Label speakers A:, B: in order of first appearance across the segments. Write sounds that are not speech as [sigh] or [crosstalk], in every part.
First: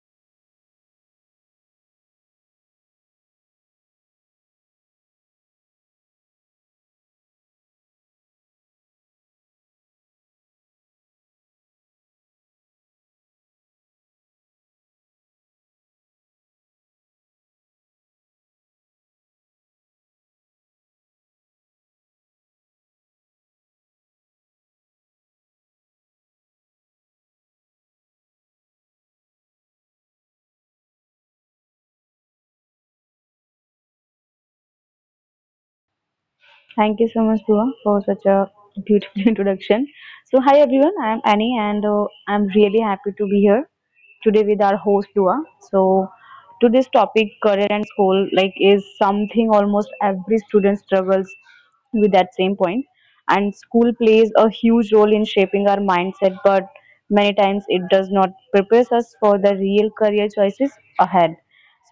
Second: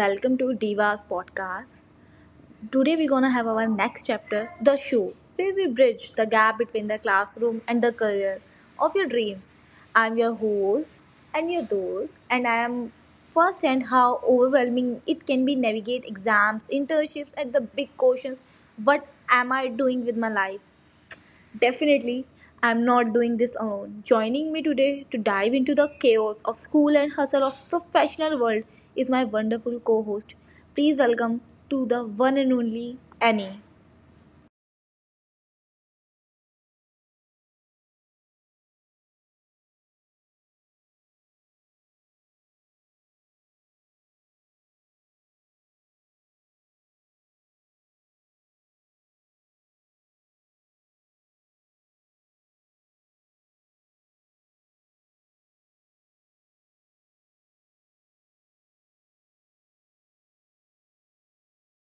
A: Welcome to Diva's podcast. Today we're gonna have our next chapter, the show, where we bridge the gap between the classroom and the career of your dreams. I'm your host, and I am firsthand how overwhelming it can be navigate exams, internships, and the big questions. What am I doing with my life? Definitely, I'm not doing this alone. Joining me today to dive into the chaos of school and hustle of professional world is my wonderful co-host. Please welcome to the one and only Annie.
B: Thank you so much, Dhruva, for such a beautiful [laughs] introduction. So, hi everyone, I am Annie, and I'm really happy to be here today with our host Dua. So, today's topic, career and school, like, is something almost every student struggles with that same point. And school plays a huge role in shaping our mindset, but many times it does not prepares us for the real career choices ahead.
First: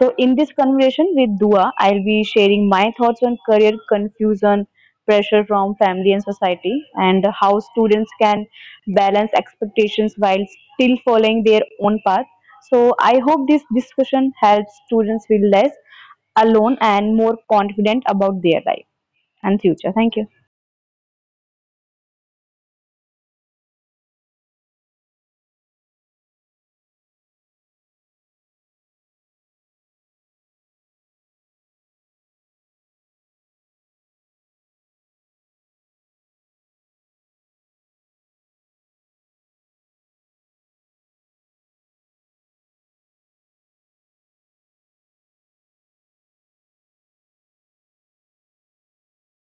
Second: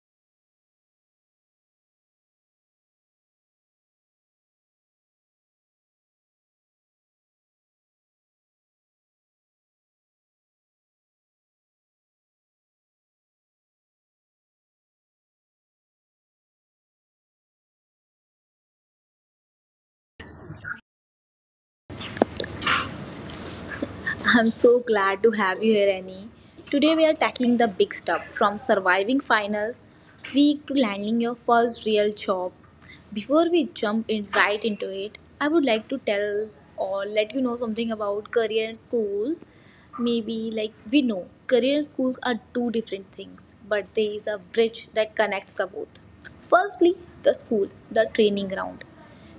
B: So, in this conversation with Dua, I'll be sharing my thoughts on career confusion, pressure from family and society, and how students can balance expectations while still following their own path. So, I hope this discussion helps students feel less alone and more confident about their life and future. Thank you.
A: I'm so glad to have you here, Annie. Today we are tackling the big stuff from surviving finals week to landing your first real job. Before we jump in right into it, I would like to tell or let you know something about career and schools. Maybe like we know career and schools are two different things, but there is a bridge that connects the both. Firstly, the school, the training ground.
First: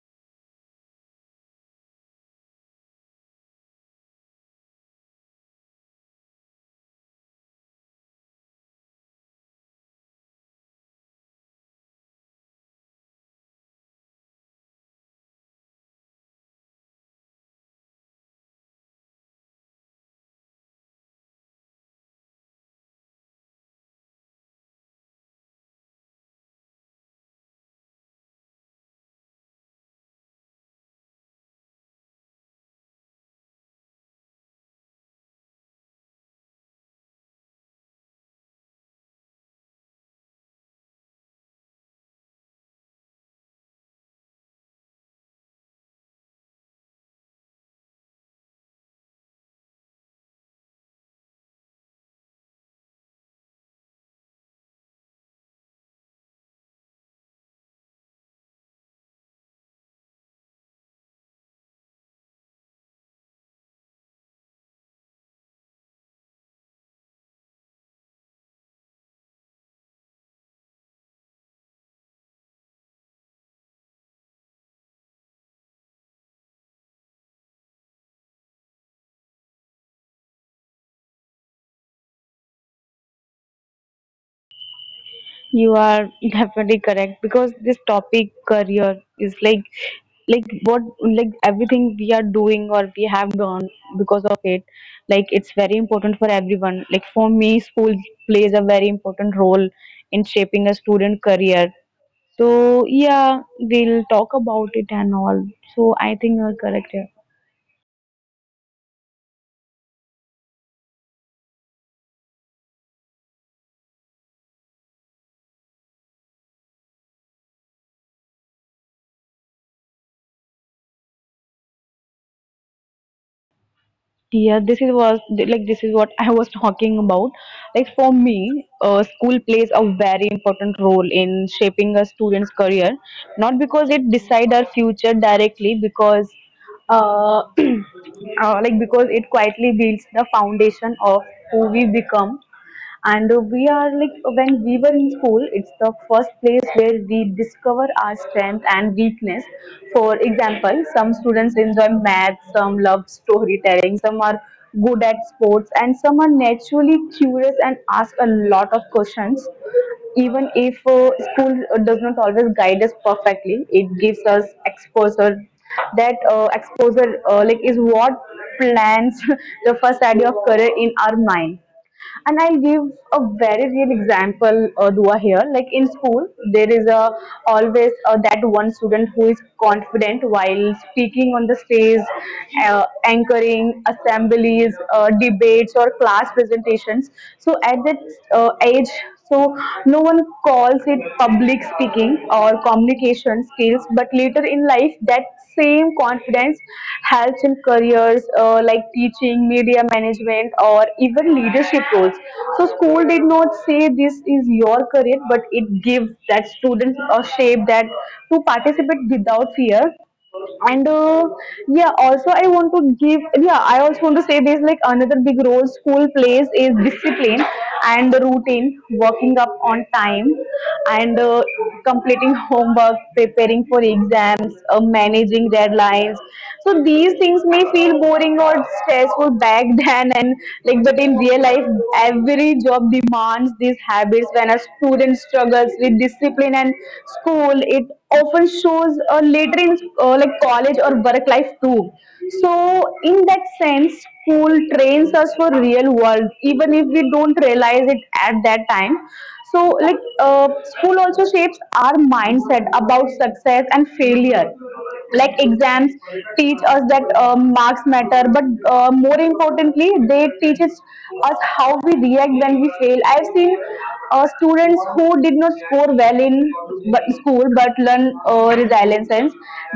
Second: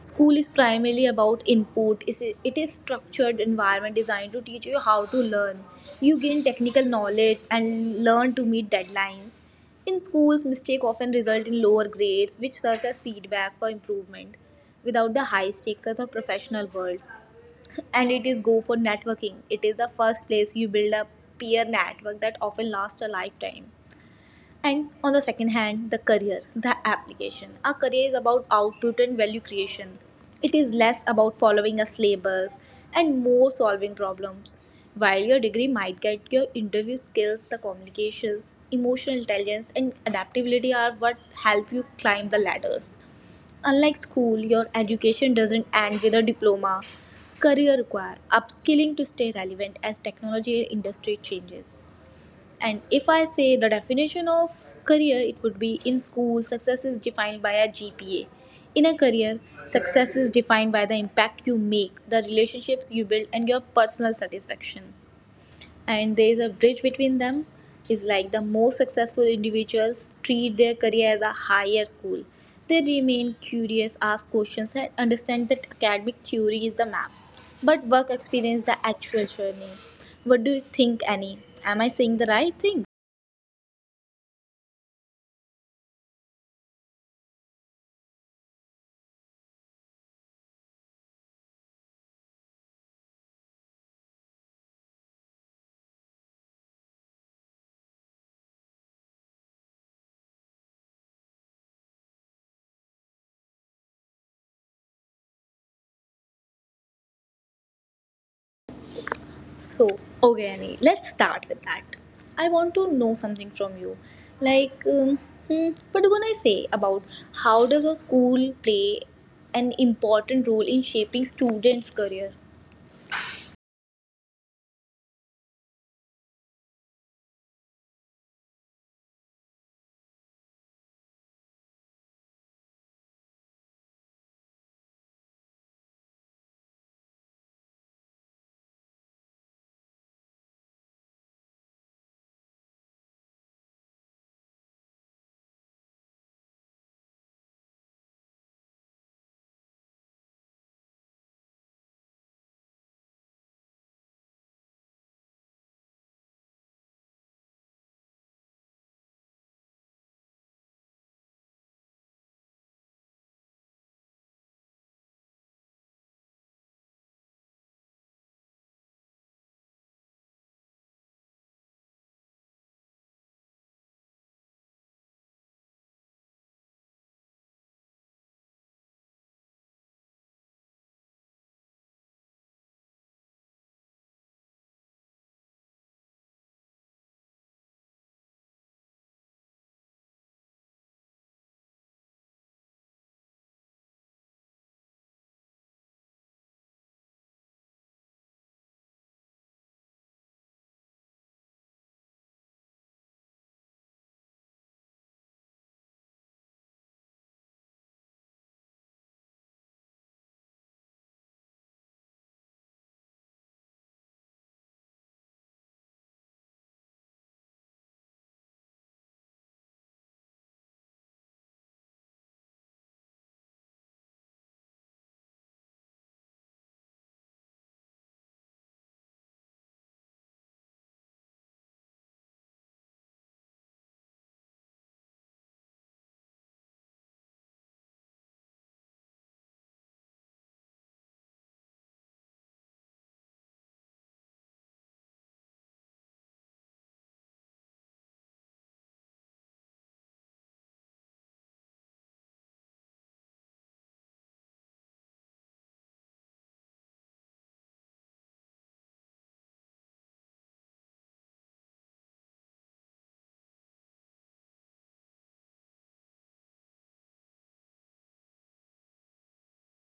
A: School is primarily about input. It is structured environment designed to teach you how to learn. You gain technical knowledge and learn to meet deadlines. In schools, mistakes often result in lower grades, which serves as feedback for improvement. Without the high stakes of the professional worlds, and it is go for networking. It is the first place you build a peer network that often lasts a lifetime. And on the second hand, the career, the application. Our career is about output and value creation. It is less about following a syllabus and more solving problems. While your degree might get your interview skills, the communications, emotional intelligence, and adaptability are what help you climb the ladders. Unlike school, your education doesn't end with a diploma. Career requires upskilling to stay relevant as technology industry changes. And if I say the definition of career, it would be in school, success is defined by a GPA. In a career, success is defined by the impact you make, the relationships you build, and your personal satisfaction. And there is a bridge between them, is like the most successful individuals treat their career as a higher school. They remain curious, ask questions, and understand that academic theory is the map, but work experience the actual journey. What do you think, Annie? Am I saying the right thing?
B: You are definitely correct because this topic career is like what like everything we are doing or we have done because of it, like it's very important for everyone. Like for me, school plays a very important role in shaping a student career. So yeah, we'll talk about it and all. So I think you're correct.
A: So, okay, Annie, let's start with that. I want to know something from you. Like, um, what are you gonna say about how does a school play an important role in shaping students' career?
B: This is what [laughs] I was talking about. Like for me, school plays a very important role in shaping a student's career. Not because it decide our future directly, because [clears throat] because it quietly builds the foundation of who we become. And we are like, when we were in school, it's the first place where we discover our strength and weakness. For example, some students enjoy math, some love storytelling, some are good at sports, and some are naturally curious and ask a lot of questions. Even if school does not always guide us perfectly, it gives us exposure. That exposure like is what plans [laughs] the first idea of career in our mind. And I'll give a very real example, Dua here. Like in school, there is a always that one student who is confident while speaking on the stage, anchoring assemblies, debates, or class presentations. So at that age, so no one calls it public speaking or communication skills, but later in life, that same confidence helps in careers like teaching, media management, or even leadership roles. So school did not say this is your career, but it gives that students a shape that to participate without fear. And yeah also I want to give yeah I also want to say this, like another big role school plays is discipline and the routine, working up on time, and completing homework, preparing for exams, managing deadlines. So these things may feel boring or stressful back [laughs] then, and like but in real life every job demands these habits. When a student struggles with discipline and school, it often shows later in like college or work life too. So, in that sense, school trains us for real world, even if we don't realize it at that time. So, like, school also shapes our mindset about success and failure. Like, exams teach us that marks matter, but more importantly, they teach us how we react when we fail. I've seen helping students who did not score well in school but learn resilience.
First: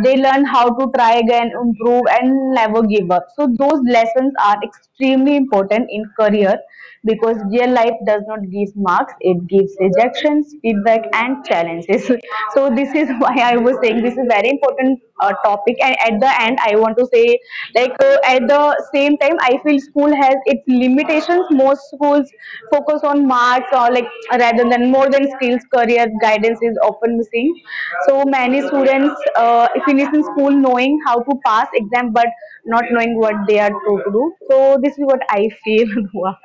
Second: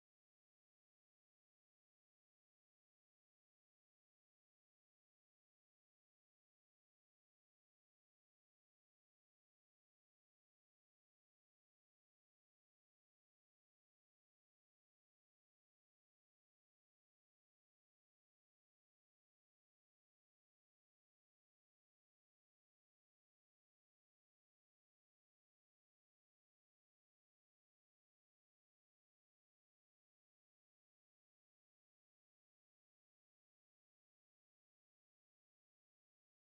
B: They learn how to try again, improve, and never give up. So those lessons are extremely important in career because real life does not give marks; it gives rejections, feedback, and challenges. [laughs] So this is why I was saying this is very important topic. And at the end I want to say, like, at the same time I feel school has its limitations. Most schools focus on marks or like rather than more than skills. Career guidance is often missing, so many students finish in school knowing how to pass exam but not knowing what they are to do. So this is what I feel, [laughs] Dua.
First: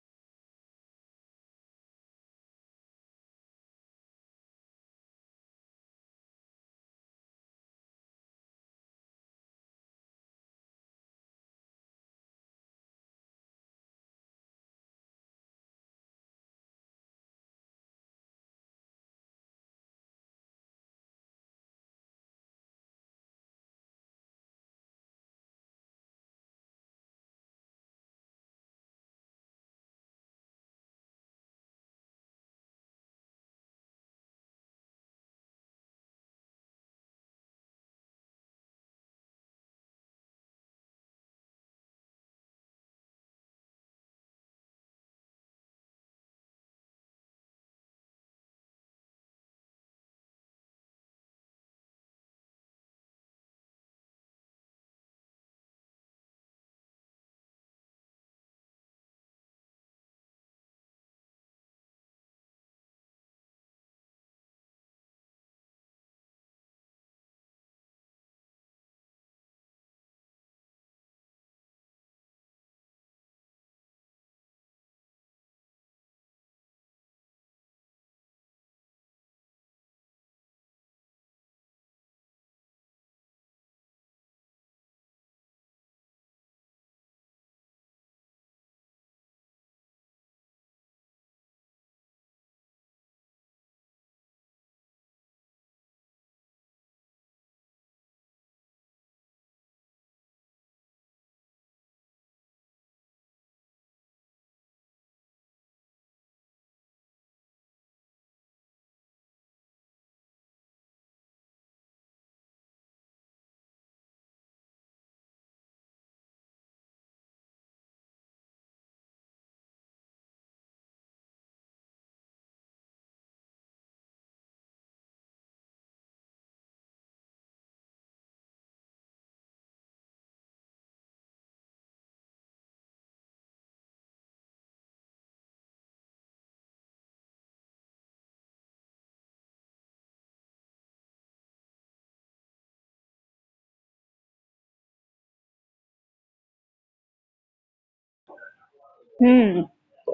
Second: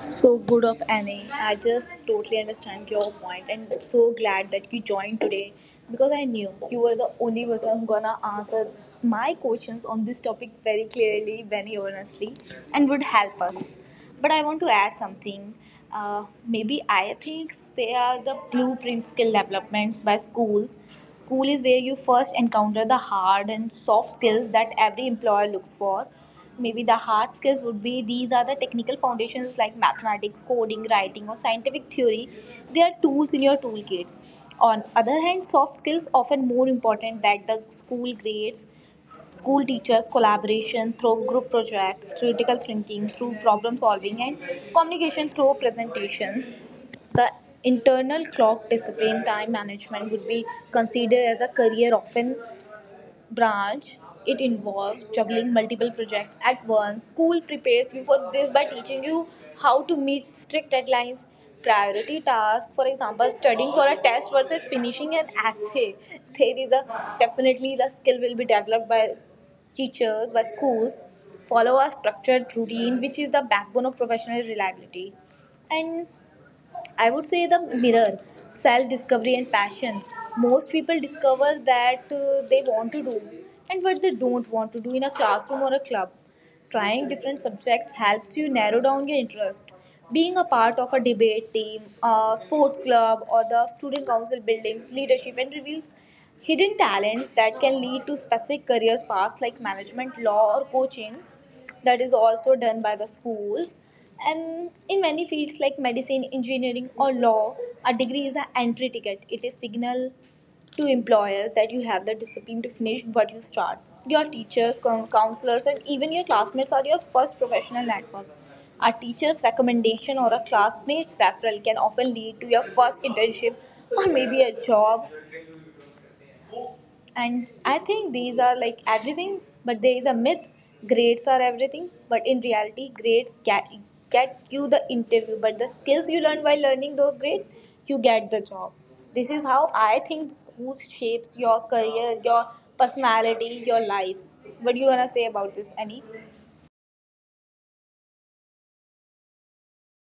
A: So good of Annie. I just totally understand your point and so glad that you joined today because I knew you were the only person who gonna answer my questions on this topic very clearly, very honestly, and would help us. But I want to add something. Maybe I think they are the blueprint skill developments by schools. School is where you first encounter the hard and soft skills that every employer looks for. Maybe the hard skills would be these are the technical foundations like mathematics, coding, writing, or scientific theory. They are tools in your toolkits. On other hand, soft skills often more important that the school grades. School teachers collaboration through group projects, critical thinking through problem solving, and communication through presentations. The internal clock discipline time management would be considered as a career often branch, it involves juggling multiple projects at once. School prepares you for this by teaching you how to meet strict deadlines, priority tasks, for example, studying for a test versus finishing an essay. [laughs] There is a definitely the skill will be developed by teachers, by schools. Follow a structured routine, which is the backbone of professional reliability. And I would say the mirror, self discovery, and passion. Most people discover that they want to do and what they don't want to do in a classroom or a club. Trying different subjects helps you narrow down your interest. Being a part of a debate team, a sports club, or the student council buildings, leadership, and reveals hidden talents that can lead to specific career paths like management, law, or coaching. That is also done by the schools. And in many fields like medicine, engineering, or law, a degree is an entry ticket. It is signal to employers that you have the discipline to finish what you start. Your teachers, counselors, and even your classmates are your first professional network. A teacher's recommendation or a classmate's referral can often lead to your first internship or maybe a job. And I think these are like everything, but there is a myth. Grades are everything, but in reality get you the interview, but the skills you learn while learning those grades, you get the job. This is how I think school shapes your career, your personality, your lives. What do you want to say about this, Annie?
B: Hmm.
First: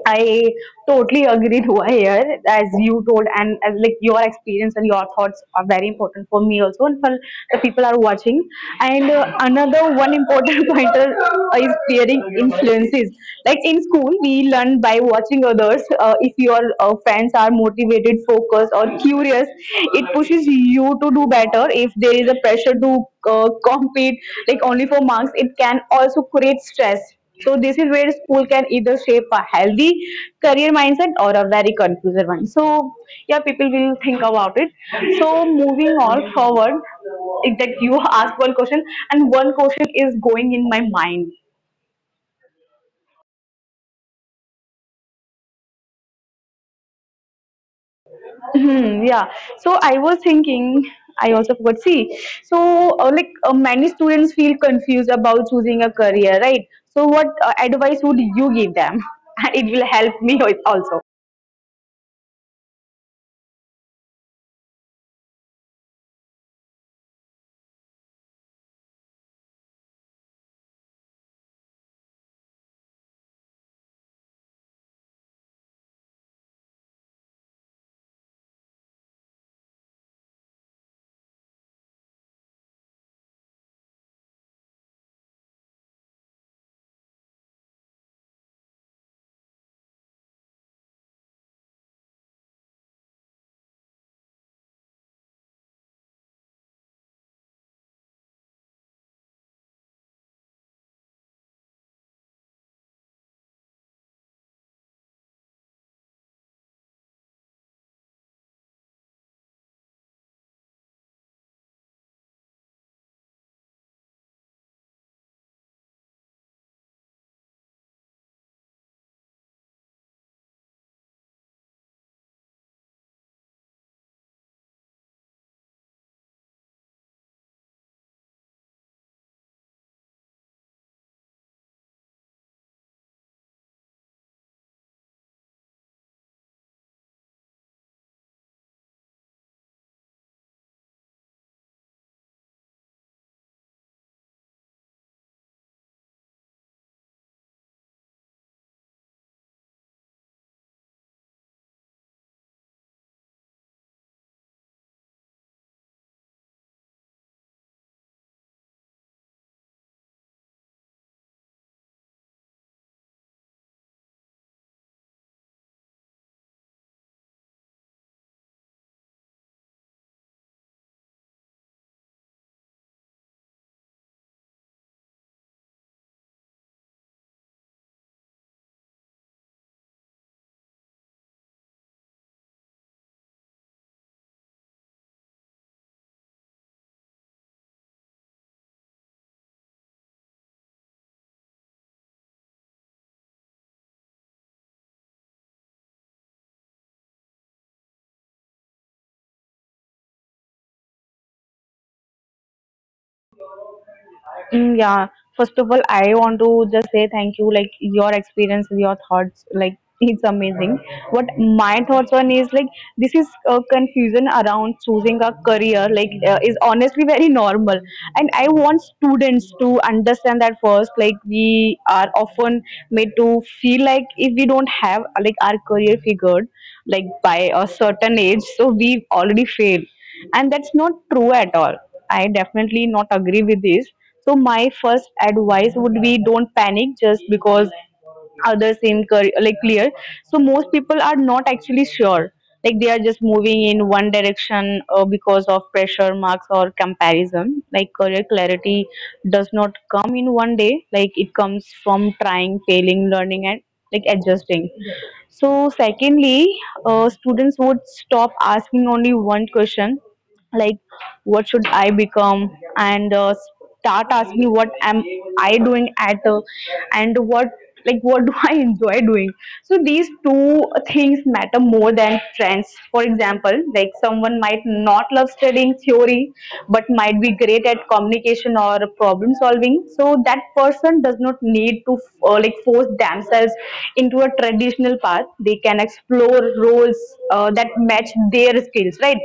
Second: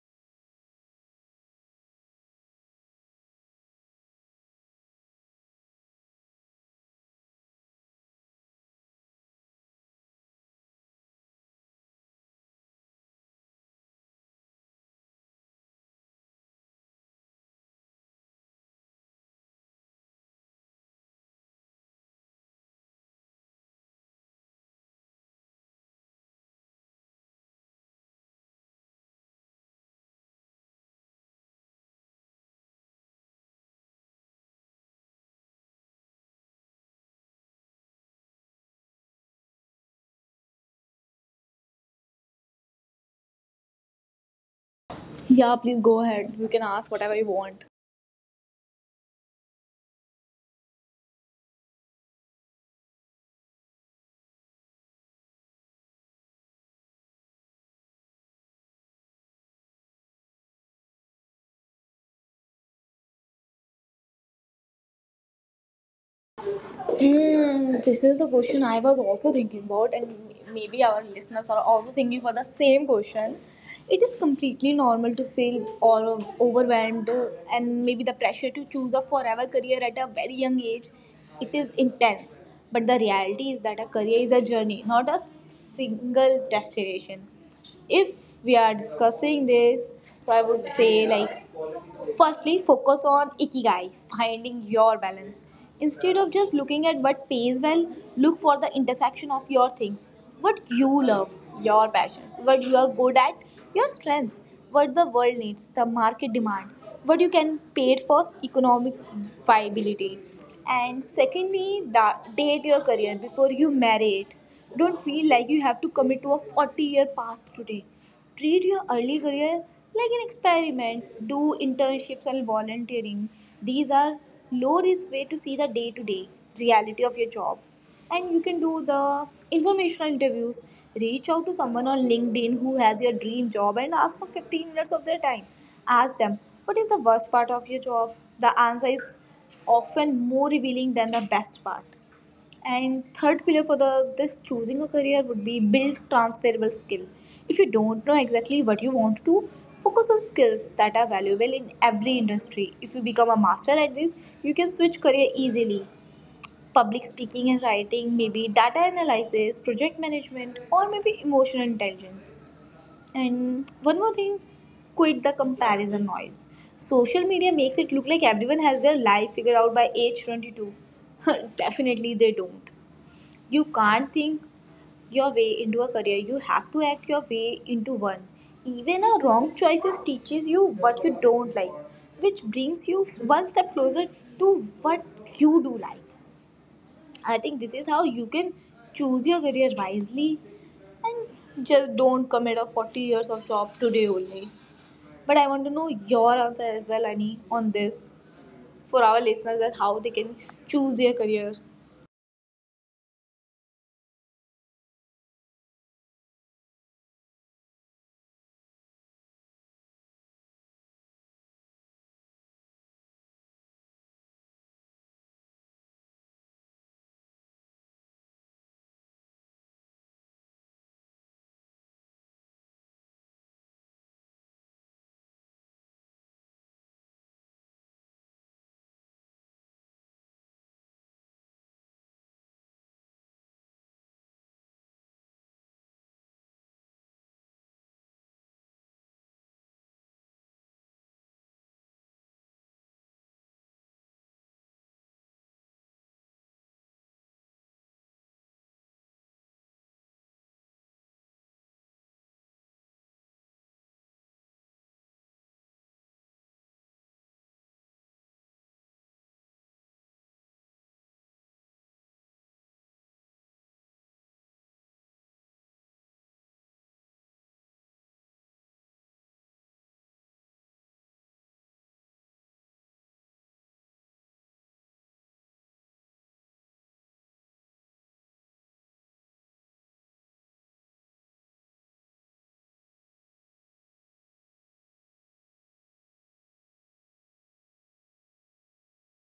B: I totally agree, Dhruva, here, [laughs] as you told, and as like your experience and your thoughts are very important for me also, and for the people are watching. And another one important [laughs] pointer is peering influences. Like in school, we learn by watching others. If your friends are motivated, focused, or curious, it pushes you to do better. If there is a pressure to compete, like only for marks, it can also create stress. So this is where school can either shape a healthy career mindset or a very confused one. So yeah, people will think about it. So moving on forward, if that you ask one question, and one question is going in my mind.
A: Yeah, please go ahead, you can ask whatever you want.
B: Hmm, yeah. So I was thinking. I also forgot. See, so many students feel confused about choosing a career, right? So what advice would you give them? [laughs] And it will help me al- also.
A: Mm, this is the question I was also thinking about, and maybe our listeners are also thinking for the same question. It is completely normal to feel all overwhelmed and maybe the pressure to choose a forever career at a very young age. It is intense, but the reality is that a career is a journey, not a single destination. If we are discussing this, so I would say like, firstly, focus on ikigai, finding your balance. Instead of just looking at what pays well, look for the intersection of your things. What you love, your passions, what you are good at, your strengths, what the world needs, the market demand, what you can pay it for, economic viability. And secondly, date your career before you marry it. Don't feel like you have to commit to a 40-year path today. Treat your early career like an experiment. Do internships and volunteering. These are low risk way to see the day to day reality of your job. And you can do the informational interviews. Reach out to someone on LinkedIn who has your dream job and ask for 15 minutes of their time. Ask them, what is the worst part of your job? The answer is often more revealing than the best part. And third pillar for the this choosing a career would be build transferable skill. If you don't know exactly what you want to do, focus on skills that are valuable in every industry. If you become a master at this, you can switch career easily. Public speaking and writing, maybe data analysis, project management, or maybe emotional intelligence. And one more thing, quit the comparison noise. Social media makes it look like everyone has their life figured out by age 22. [laughs] Definitely they don't. You can't think your way into a career, you have to act your way into one. Even a wrong choices teaches you what you don't like, which brings you one step closer to what you do like. I think this is how you can choose your career wisely and just don't commit a 40 years of job today only. But I want to know your answer as well, Annie, on this for our listeners that how they can choose their career.
B: Mm, yeah. First of all, I want to just say thank you. Like your experience, your thoughts, like [laughs] it's amazing. What my thoughts on is like this is confusion around choosing a career. Like is honestly very normal, and I want students to understand that first. Like we are often made to feel like if we don't have like our career figured, like by a certain age, so we already failed, and that's not true at all. I definitely not agree with this. So my first advice would be don't panic just because others seem clear. So most people are not actually sure. Like they are just moving in one direction because of pressure, marks, or comparison. Like career clarity does not come in one day. Like it comes from trying, failing, learning, and like adjusting. So secondly, students would stop asking only one question, like what should I become, and start asking what am I doing at and what do [laughs] I enjoy doing. So these two things matter more than trends. For example, like someone might not love studying theory but might be great at communication or problem solving, so that person does not need to like force themselves into a traditional path. They can explore roles that match their skills, right?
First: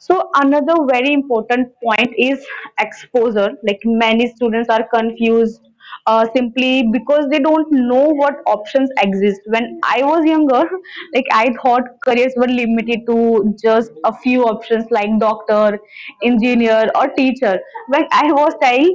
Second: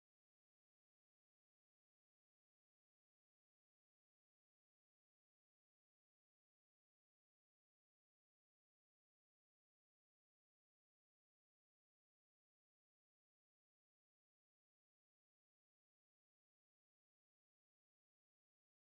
B: So another very important point is exposure. Like many students are confused simply because they don't know what options exist. When I was younger, [laughs] like I thought careers were limited to just a few options like doctor, engineer, or teacher. When I was child,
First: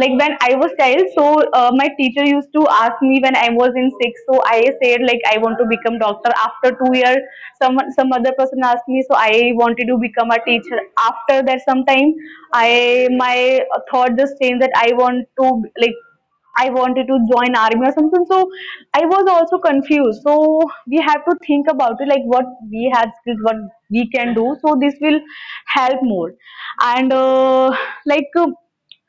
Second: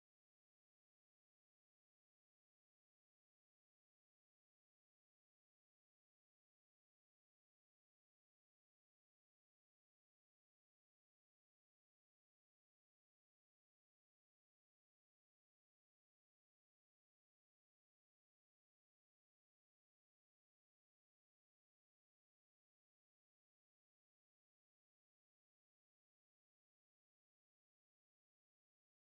B: like when I was child, so my teacher used to ask me when I was in sixth. So I said like I want to become doctor. After 2 years, some other person asked me, so I wanted to become a teacher. After that, sometime I my thought just changed that I want to like I wanted to join army or something. So I was also confused. So we have to think about it, like what we have skills, what we can do. So this will help more, and like. Uh,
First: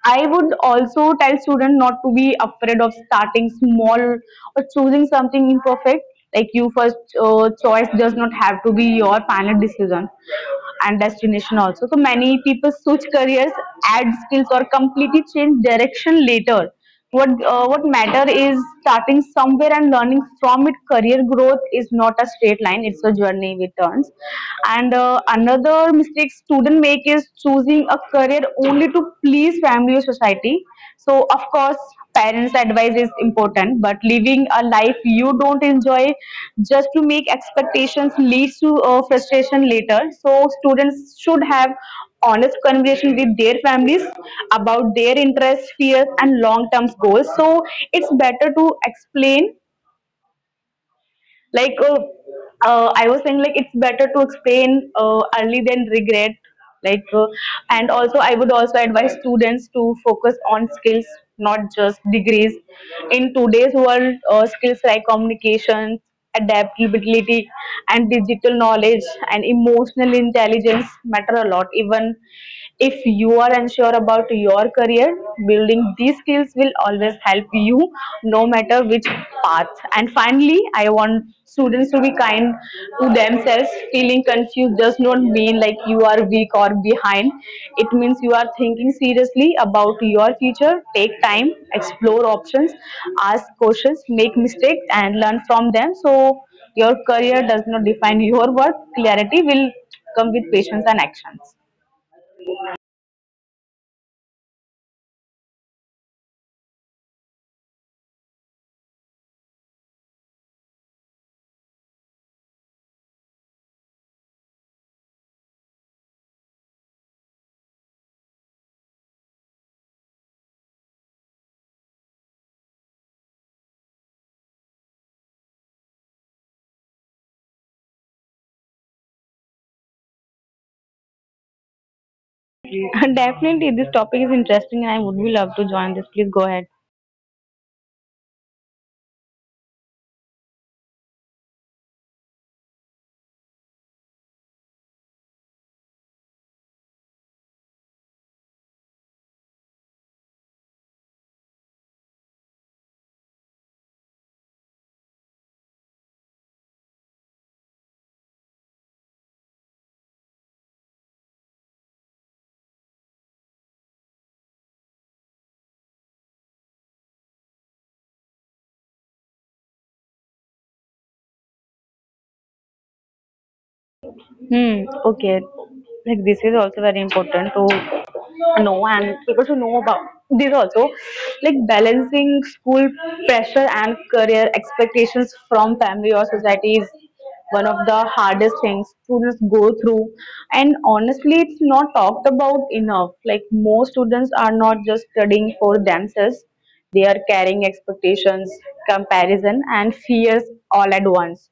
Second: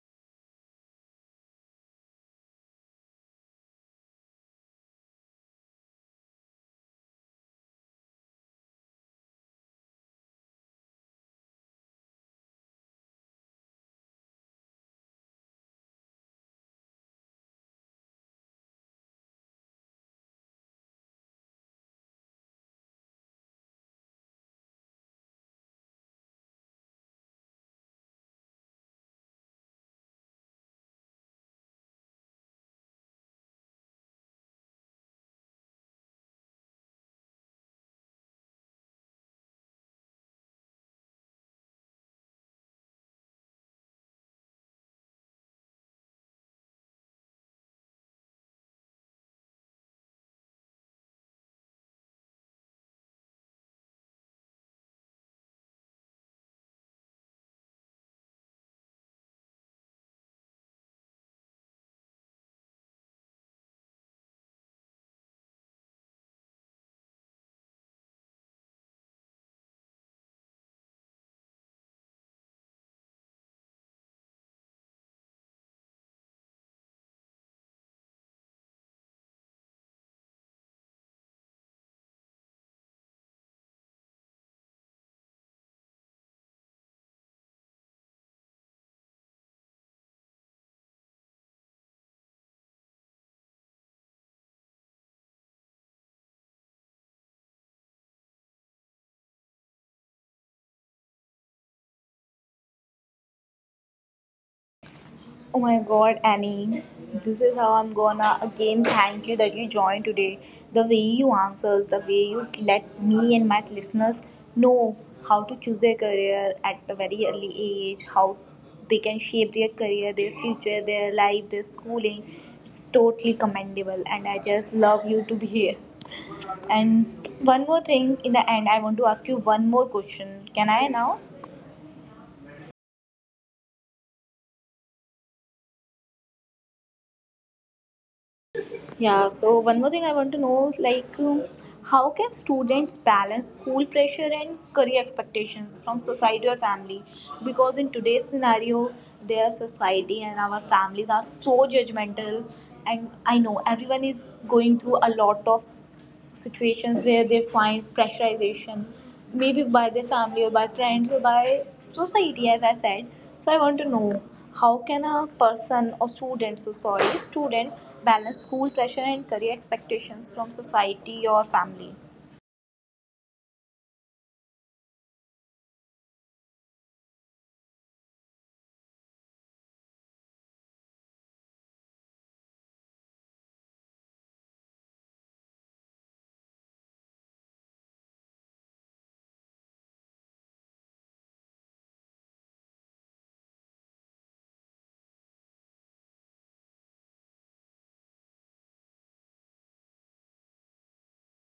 B: I would also tell students not to be afraid of starting small or choosing something imperfect. Like you first choice does not have to be your final decision and destination also. So many people switch careers, add skills, or completely change direction later. What what matter is starting somewhere and learning from it. Career growth is not a straight line, it's a journey with turns. And another mistake student make is choosing a career only to please family or society. So of course, parents advice is important, but living a life you don't enjoy just to make expectations leads to frustration later. So students should have honest conversation with their families about their interests, fears, and long-term goals. So it's better to explain, like I was saying, like it's better to explain early than regret. Like, uh, and also I would also advise students to focus on skills, not just degrees. In today's world, skills like communication, adaptability, and digital knowledge and emotional intelligence matter a lot. Even if you are unsure about your career, building these skills will always help you no matter which path. And finally, I want students to be kind to themselves. Feeling confused does not mean like you are weak or behind. It means you are thinking seriously about your future. Take time, explore options, ask questions, make mistakes, and learn from them. So your career does not define your worth. Clarity will come with patience and actions.
A: Oh my god, Annie, this is how I'm gonna again thank you that you joined today. The way you answers, the way you let me and my listeners know how to choose their career at a very early age, how they can shape their career, their future, their life, their schooling. It's totally commendable, and I just love you to be here. And one more thing in the end, I want to ask you one more question. Can I now?
B: [laughs] Definitely, this topic is interesting and I would be love to join this. Please go ahead.
A: Yeah, so one more thing I want to know is like how can students balance school pressure and career expectations from society or family? Because in today's scenario, their society and our families are so judgmental and I know everyone is going through a lot of situations where they find pressurization, maybe by their family or by friends or by society, as I said. So I want to know how can a person or student, so sorry, student balance school pressure and career expectations from society or family?
B: Hmm. Okay. Like this is also very important to know and people should know about this also. Like balancing school pressure and career expectations from family or society is one of the hardest things students go through. And honestly, it's not talked about enough. Like most students are not just studying for themselves. They are carrying expectations, comparison, and fears all at once.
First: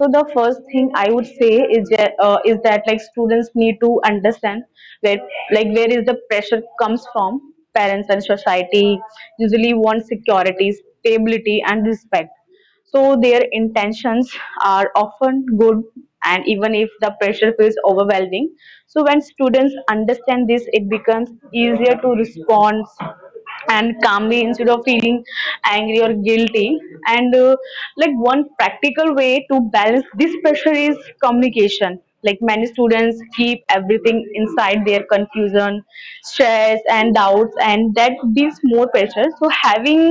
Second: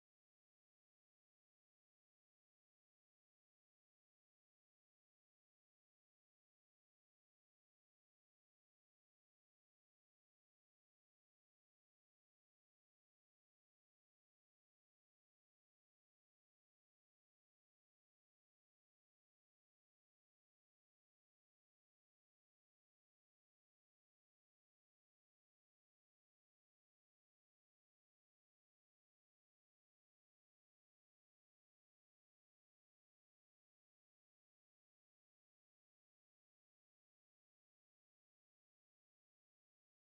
B: So the first thing I would say is that, like students need to understand where like where is the pressure comes from. Parents and society usually want security, stability, and respect. So their intentions are often good, and even if the pressure feels overwhelming, so when students understand this, it becomes easier to respond and calmly instead of feeling angry or guilty. And like one practical way to balance this pressure is communication. Like many students keep everything inside, their confusion, stress, and doubts, and that builds more pressure. So having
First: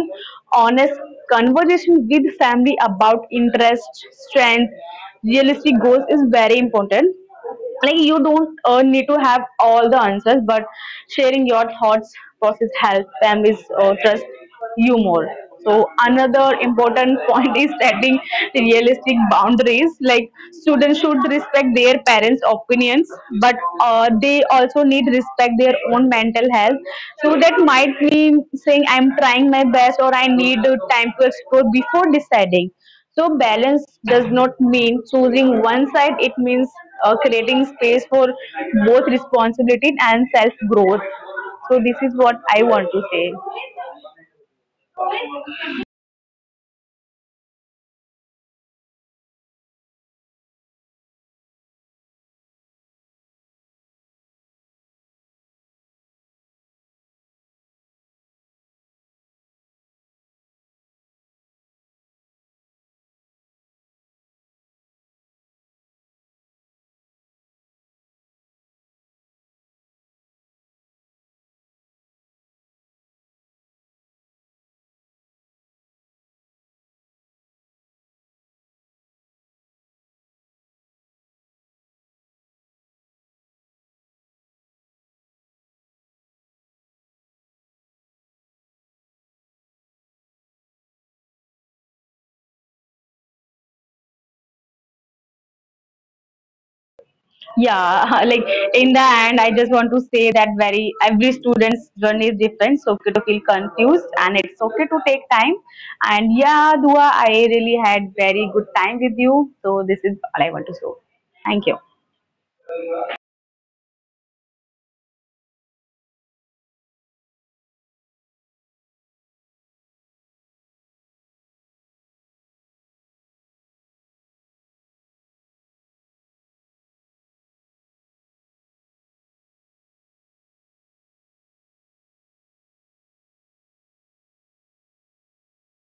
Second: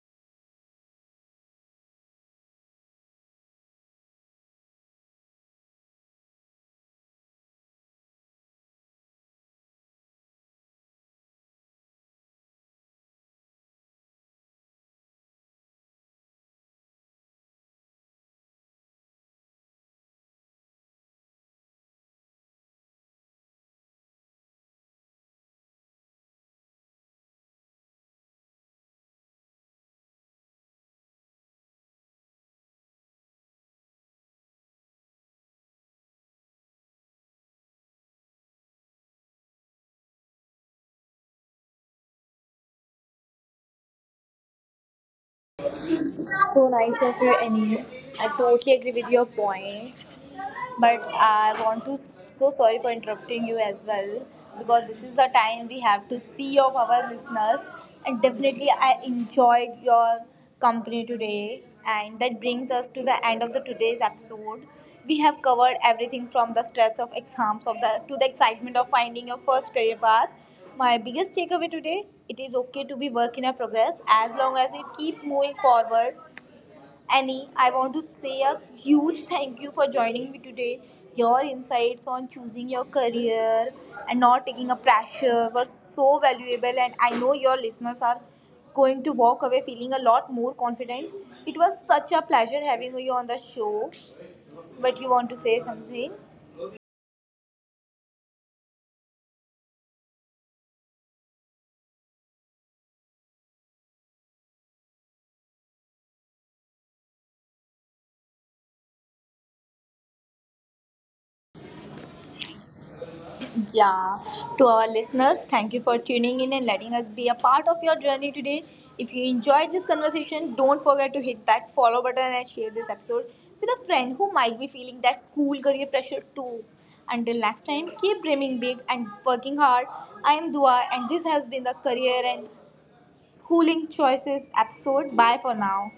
B: honest conversation with family about interest, strength, realistic goals is very important. Like you don't need to have all the answers, but sharing your thoughts process help families trust you more. So another important [laughs] point is setting realistic boundaries. Like students should respect their parents opinions, but they also need respect their own mental health. So that might mean saying I'm trying my best or I need time to explore before deciding. So balance does not mean choosing one side. It means creating space for both responsibility and self growth. So this is what I want to say.
A: So nice of you, Annie. I totally agree with your point. But I want to, so sorry for interrupting you as well, because this is the time we have to see of our listeners. And definitely, I enjoyed your company today. And that brings us to the end of the today's episode. We have covered everything from the stress of exams of the to the excitement of finding your first career path. My biggest takeaway today: it is okay to be work in a progress as long as you keep moving forward. Annie, I want to say a huge thank you for joining me today. Your insights on choosing your career and not taking a pressure were so valuable, and I know your listeners are going to walk away feeling a lot more confident. It was such a pleasure having you on the show. But you want to say something?
B: Yeah, [laughs] like in the end, I just want to say that very every student's journey is different. So okay to feel confused, and it's okay to take time. And yeah, Dua, I really had very good time with you. So this is all I want to say. Thank you.
A: Yeah, to our listeners, thank you for tuning in and letting us be a part of your journey today. If you enjoyed this conversation, don't forget to hit that follow button and share this episode with a friend who might be feeling that school career pressure too. Until next time, keep dreaming big and working hard. I am Dua, and this has been the Career and Schooling Choices episode. Bye for now.